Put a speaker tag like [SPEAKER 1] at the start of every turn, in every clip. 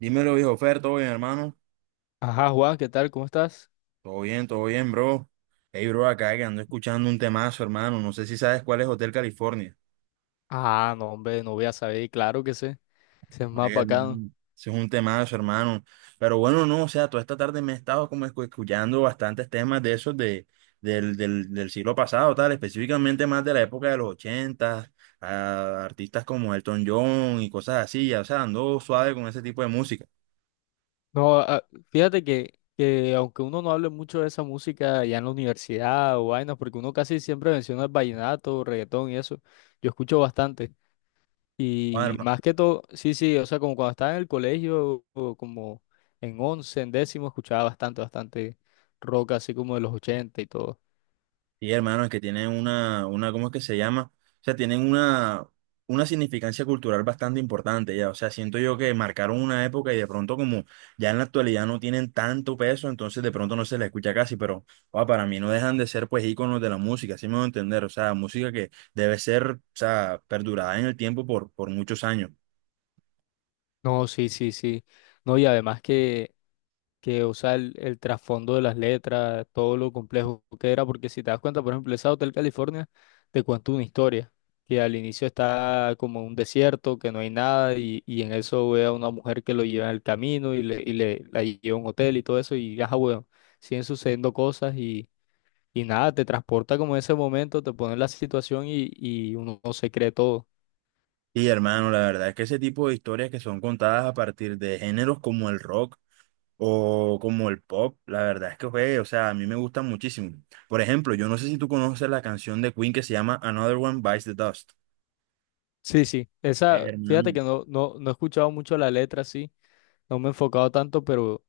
[SPEAKER 1] Dímelo, viejo Fer, ¿todo bien, hermano?
[SPEAKER 2] Ajá, Juan, ¿qué tal? ¿Cómo estás?
[SPEAKER 1] Todo bien, bro. Hey, bro, acá que ando escuchando un temazo, hermano. No sé si sabes cuál es Hotel California.
[SPEAKER 2] Ah, no, hombre, no voy a saber, claro que sé, ese es más
[SPEAKER 1] Ey,
[SPEAKER 2] bacano.
[SPEAKER 1] hermano, ese es un temazo, hermano. Pero bueno, no, o sea, toda esta tarde me he estado como escuchando bastantes temas de esos del siglo pasado, tal, específicamente más de la época de los ochentas, a artistas como Elton John y cosas así, ya, o sea, ando suave con ese tipo de música.
[SPEAKER 2] No, ah, fíjate que aunque uno no hable mucho de esa música ya en la universidad o vainas, porque uno casi siempre menciona el vallenato, reggaetón y eso, yo escucho bastante. Y más que todo, sí, sí, o sea, como cuando estaba en el colegio, o como en once, en décimo, escuchaba bastante, bastante rock, así como de los ochenta y todo.
[SPEAKER 1] Sí, hermano, es que tienen una, ¿cómo es que se llama? O sea, tienen una significancia cultural bastante importante ya. O sea, siento yo que marcaron una época y de pronto como ya en la actualidad no tienen tanto peso, entonces de pronto no se les escucha casi, pero para mí no dejan de ser pues íconos de la música, así me voy a entender. O sea, música que debe ser, o sea, perdurada en el tiempo por muchos años.
[SPEAKER 2] No, sí, sí, sí. No, y además que, o sea, el trasfondo de las letras, todo lo complejo que era, porque si te das cuenta, por ejemplo, esa Hotel California te cuenta una historia, que al inicio está como un desierto, que no hay nada, y en eso ve a una mujer que lo lleva en el camino y le, la lleva a un hotel y todo eso, y ajá, bueno, siguen sucediendo cosas y nada, te transporta como en ese momento, te pone en la situación y uno no se cree todo.
[SPEAKER 1] Sí, hermano, la verdad es que ese tipo de historias que son contadas a partir de géneros como el rock o como el pop, la verdad es que, güey, o sea, a mí me gustan muchísimo. Por ejemplo, yo no sé si tú conoces la canción de Queen que se llama Another One Bites the Dust.
[SPEAKER 2] Sí, sí, esa, fíjate
[SPEAKER 1] Hermano.
[SPEAKER 2] que no, no, no he escuchado mucho la letra, sí, no me he enfocado tanto, pero...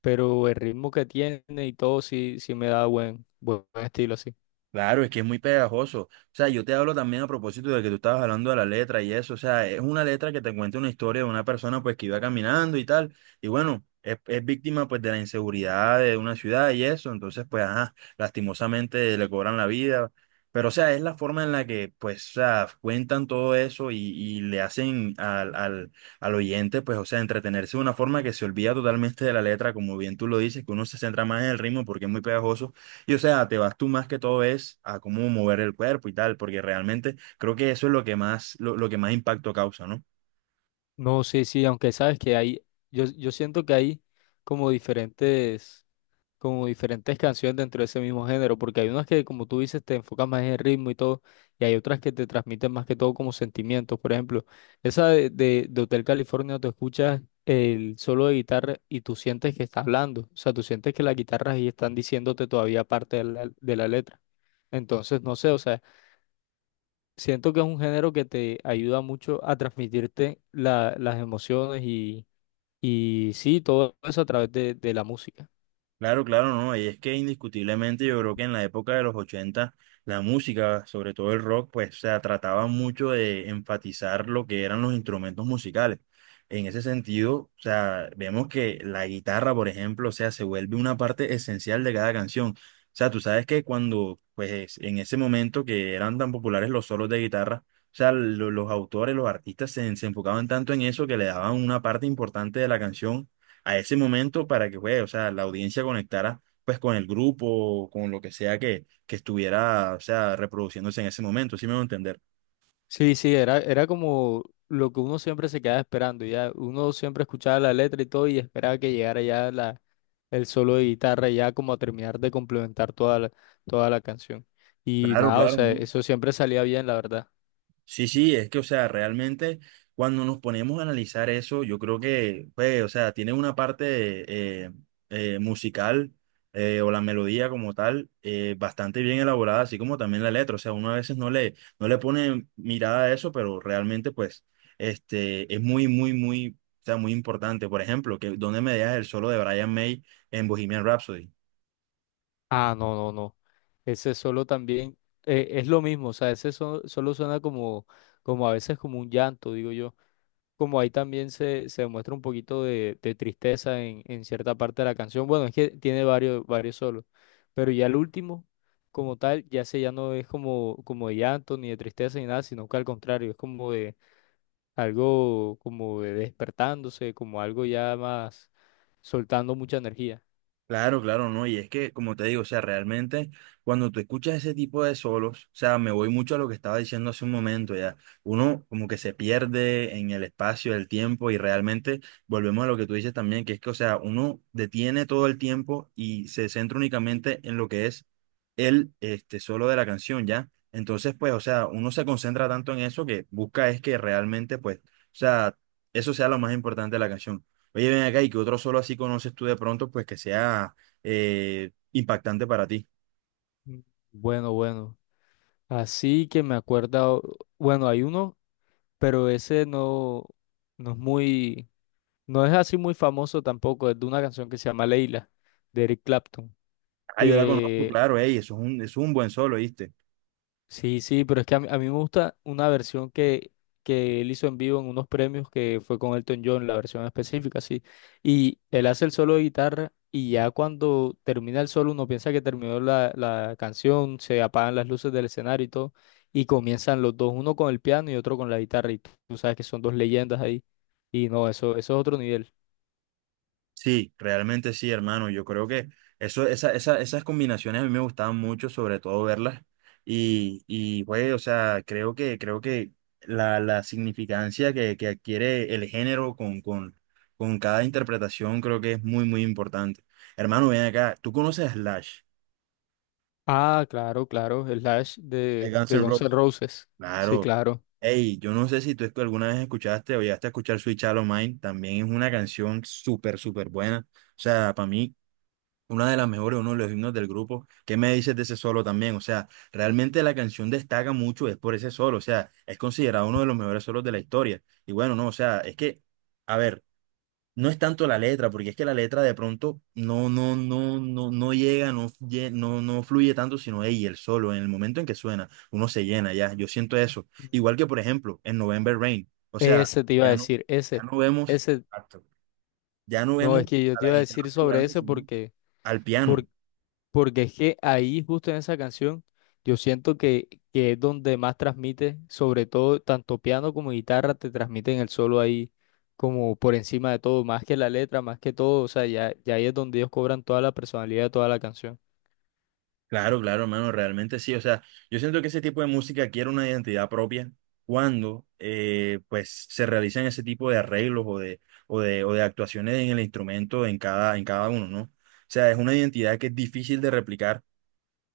[SPEAKER 2] pero el ritmo que tiene y todo sí, sí me da buen, buen estilo así.
[SPEAKER 1] Claro, es que es muy pegajoso. O sea, yo te hablo también a propósito de que tú estabas hablando de la letra y eso. O sea, es una letra que te cuenta una historia de una persona pues que iba caminando y tal. Y bueno, es víctima pues de la inseguridad de una ciudad y eso. Entonces, pues, ajá, lastimosamente le cobran la vida. Pero, o sea, es la forma en la que pues, o sea, cuentan todo eso y le hacen al oyente pues, o sea, entretenerse de una forma que se olvida totalmente de la letra, como bien tú lo dices, que uno se centra más en el ritmo porque es muy pegajoso y o sea, te vas tú más que todo es a cómo mover el cuerpo y tal, porque realmente creo que eso es lo que más, lo que más impacto causa, ¿no?
[SPEAKER 2] No, sí, sí, aunque sabes que hay, yo siento que hay como diferentes, como diferentes canciones dentro de ese mismo género, porque hay unas que, como tú dices, te enfocas más en el ritmo y todo, y hay otras que te transmiten más que todo como sentimientos. Por ejemplo, esa de Hotel California, tú escuchas el solo de guitarra y tú sientes que está hablando, o sea, tú sientes que las guitarras ahí están diciéndote todavía parte de la letra. Entonces, no sé, o sea, siento que es un género que te ayuda mucho a transmitirte las emociones y sí, todo eso a través de la música.
[SPEAKER 1] Claro, claro, no. Y es que indiscutiblemente yo creo que en la época de los 80 la música, sobre todo el rock, pues o sea, trataba mucho de enfatizar lo que eran los instrumentos musicales. En ese sentido, o sea, vemos que la guitarra, por ejemplo, o sea, se vuelve una parte esencial de cada canción. O sea, tú sabes que cuando, pues en ese momento que eran tan populares los solos de guitarra, o sea, los autores, los artistas se enfocaban tanto en eso que le daban una parte importante de la canción a ese momento para que, güey, o sea, la audiencia conectara pues con el grupo, con lo que sea que estuviera, o sea, reproduciéndose en ese momento, ¿sí me voy a entender?
[SPEAKER 2] Sí, sí, era como lo que uno siempre se quedaba esperando, ya uno siempre escuchaba la letra y todo y esperaba que llegara ya el solo de guitarra ya como a terminar de complementar toda la canción. Y
[SPEAKER 1] Claro,
[SPEAKER 2] nada, o
[SPEAKER 1] claro.
[SPEAKER 2] sea, eso siempre salía bien, la verdad.
[SPEAKER 1] Sí, sí, es que, o sea, realmente cuando nos ponemos a analizar eso, yo creo que, pues, o sea, tiene una parte musical, o la melodía como tal, bastante bien elaborada, así como también la letra. O sea, uno a veces no le pone mirada a eso, pero realmente, pues, es muy, muy, muy, o sea, muy importante. Por ejemplo, que ¿dónde me dejas el solo de Brian May en Bohemian Rhapsody?
[SPEAKER 2] Ah, no, no, no. Ese solo también es lo mismo, o sea, ese solo suena como a veces como un llanto, digo yo. Como ahí también se muestra un poquito de tristeza en cierta parte de la canción. Bueno, es que tiene varios solos, pero ya el último, como tal, ya ese ya no es como de llanto ni de tristeza ni nada, sino que al contrario, es como de algo como de despertándose, como algo ya más soltando mucha energía.
[SPEAKER 1] Claro, claro, no, y es que, como te digo, o sea, realmente cuando tú escuchas ese tipo de solos, o sea, me voy mucho a lo que estaba diciendo hace un momento, ya, uno como que se pierde en el espacio, el tiempo, y realmente volvemos a lo que tú dices también, que es que, o sea, uno detiene todo el tiempo y se centra únicamente en lo que es el solo de la canción, ya. Entonces, pues, o sea, uno se concentra tanto en eso que busca es que realmente, pues, o sea, eso sea lo más importante de la canción. Oye, ven acá y que otro solo así conoces tú de pronto, pues que sea impactante para ti.
[SPEAKER 2] Mm. Bueno, bueno. Así que me acuerdo, bueno, hay uno, pero ese no, no es muy, no es así muy famoso tampoco, es de una canción que se llama Leila, de Eric Clapton.
[SPEAKER 1] Ah, yo la conozco, claro, ey, eso es un, buen solo, ¿viste?
[SPEAKER 2] Sí, sí, pero es que a mí, me gusta una versión que él hizo en vivo en unos premios que fue con Elton John, la versión específica, sí. Y él hace el solo de guitarra y ya cuando termina el solo uno piensa que terminó la canción, se apagan las luces del escenario y todo, y comienzan los dos, uno con el piano y otro con la guitarra, y tú sabes que son dos leyendas ahí. Y no, eso es otro nivel.
[SPEAKER 1] Sí, realmente sí, hermano. Yo creo que esas combinaciones a mí me gustaban mucho, sobre todo verlas. Y güey, o sea, creo que la significancia que adquiere el género con cada interpretación creo que es muy, muy importante. Hermano, ven acá, ¿tú conoces a Slash,
[SPEAKER 2] Ah, claro, claro, el Slash
[SPEAKER 1] de
[SPEAKER 2] de,
[SPEAKER 1] Guns
[SPEAKER 2] de
[SPEAKER 1] N'
[SPEAKER 2] Guns N'
[SPEAKER 1] Roses?
[SPEAKER 2] Roses. Sí,
[SPEAKER 1] Claro.
[SPEAKER 2] claro.
[SPEAKER 1] Hey, yo no sé si tú alguna vez escuchaste o llegaste a escuchar Sweet Child O' Mine, también es una canción súper, súper buena. O sea, para mí, una de las mejores, uno de los himnos del grupo. ¿Qué me dices de ese solo también? O sea, realmente la canción destaca mucho, es por ese solo, o sea, es considerado uno de los mejores solos de la historia. Y bueno, no, o sea, es que, a ver. No es tanto la letra, porque es que la letra de pronto no llega, no fluye tanto, sino ella, el solo, en el momento en que suena, uno se llena ya, yo siento eso. Igual que, por ejemplo, en November Rain, o sea,
[SPEAKER 2] Ese te iba a
[SPEAKER 1] ya no,
[SPEAKER 2] decir,
[SPEAKER 1] ya
[SPEAKER 2] ese,
[SPEAKER 1] no vemos,
[SPEAKER 2] ese.
[SPEAKER 1] exacto. Ya no
[SPEAKER 2] No,
[SPEAKER 1] vemos
[SPEAKER 2] es que yo
[SPEAKER 1] a
[SPEAKER 2] te
[SPEAKER 1] la
[SPEAKER 2] iba a
[SPEAKER 1] guitarra
[SPEAKER 2] decir sobre
[SPEAKER 1] figurando,
[SPEAKER 2] eso
[SPEAKER 1] sino al piano.
[SPEAKER 2] por- porque es que ahí, justo en esa canción, yo siento que es donde más transmite, sobre todo tanto piano como guitarra, te transmiten el solo ahí como por encima de todo, más que la letra, más que todo, o sea, ya ahí es donde ellos cobran toda la personalidad de toda la canción.
[SPEAKER 1] Claro, claro, hermano, realmente sí. O sea, yo siento que ese tipo de música adquiere una identidad propia cuando pues se realizan ese tipo de arreglos o de actuaciones en el instrumento en cada uno, ¿no? O sea, es una identidad que es difícil de replicar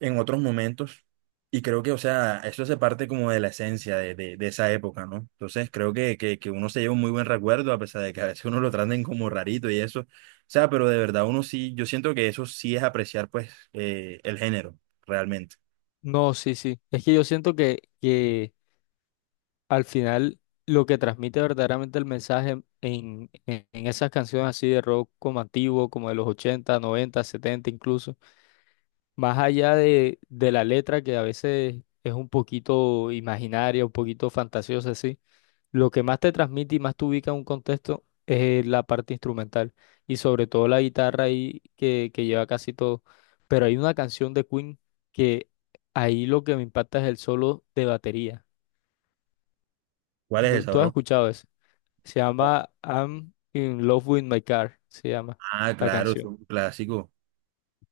[SPEAKER 1] en otros momentos. Y creo que, o sea, eso hace parte como de la esencia de esa época, ¿no? Entonces creo que uno se lleva un muy buen recuerdo, a pesar de que a veces uno lo traten como rarito y eso. O sea, pero de verdad uno sí, yo siento que eso sí es apreciar, pues, el género, realmente.
[SPEAKER 2] No, sí, sí, es que yo siento que al final lo que transmite verdaderamente el mensaje en, en esas canciones así de rock como antiguo, como de los 80 90 70 incluso, más allá de la letra que a veces es un poquito imaginaria, un poquito fantasiosa, así, lo que más te transmite y más te ubica en un contexto es la parte instrumental y sobre todo la guitarra ahí que lleva casi todo. Pero hay una canción de Queen que ahí lo que me impacta es el solo de batería.
[SPEAKER 1] ¿Cuál es esa,
[SPEAKER 2] ¿Tú has
[SPEAKER 1] bro?
[SPEAKER 2] escuchado eso? Se llama I'm in love with my car, se llama
[SPEAKER 1] Ah,
[SPEAKER 2] la
[SPEAKER 1] claro, es
[SPEAKER 2] canción.
[SPEAKER 1] un clásico.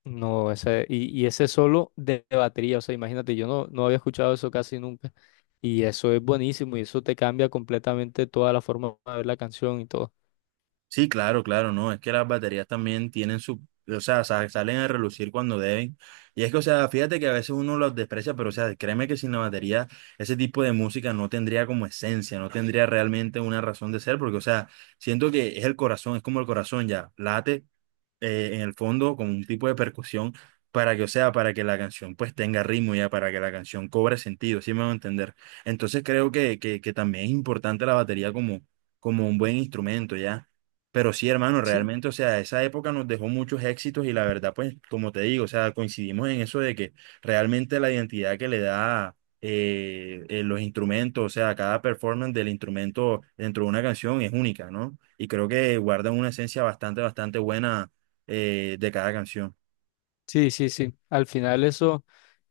[SPEAKER 2] No, ese, y ese solo de batería, o sea, imagínate, yo no, no había escuchado eso casi nunca. Y eso es buenísimo y eso te cambia completamente toda la forma de ver la canción y todo.
[SPEAKER 1] Sí, claro, claro, no, es que las baterías también tienen su, o sea, salen a relucir cuando deben. Y es que, o sea, fíjate que a veces uno los desprecia, pero, o sea, créeme que sin la batería ese tipo de música no tendría como esencia, no tendría realmente una razón de ser, porque, o sea, siento que es el corazón, es como el corazón ya, late en el fondo con un tipo de percusión para que, o sea, para que la canción pues tenga ritmo ya, para que la canción cobre sentido, ¿sí me van a entender? Entonces creo que también es importante la batería como, como un buen instrumento ya. Pero sí, hermano,
[SPEAKER 2] Sí,
[SPEAKER 1] realmente, o sea, esa época nos dejó muchos éxitos y la verdad, pues, como te digo, o sea, coincidimos en eso de que realmente la identidad que le da los instrumentos, o sea, cada performance del instrumento dentro de una canción es única, ¿no? Y creo que guardan una esencia bastante, bastante buena, de cada canción.
[SPEAKER 2] sí, sí, sí. Al final eso,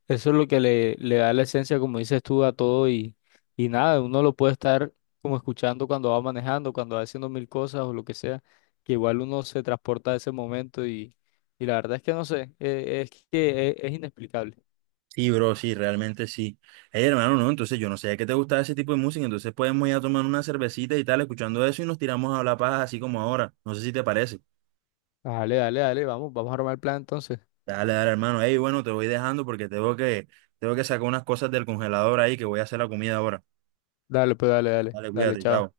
[SPEAKER 2] eso es lo que le da la esencia, como dices tú, a todo y nada, uno lo puede estar como escuchando cuando va manejando, cuando va haciendo mil cosas o lo que sea, que igual uno se transporta a ese momento y la verdad es que no sé, es que es inexplicable.
[SPEAKER 1] Sí, bro, sí, realmente sí. Hey, hermano, no, entonces yo no sé que te gustaba ese tipo de música, entonces podemos ir a tomar una cervecita y tal, escuchando eso y nos tiramos a hablar paja así como ahora. No sé si te parece.
[SPEAKER 2] Dale, dale, dale, vamos, vamos a armar el plan entonces.
[SPEAKER 1] Dale, dale, hermano. Ey, bueno, te voy dejando porque tengo que sacar unas cosas del congelador ahí que voy a hacer la comida ahora.
[SPEAKER 2] Dale, pues dale, dale,
[SPEAKER 1] Dale,
[SPEAKER 2] dale,
[SPEAKER 1] cuídate,
[SPEAKER 2] chao.
[SPEAKER 1] chao.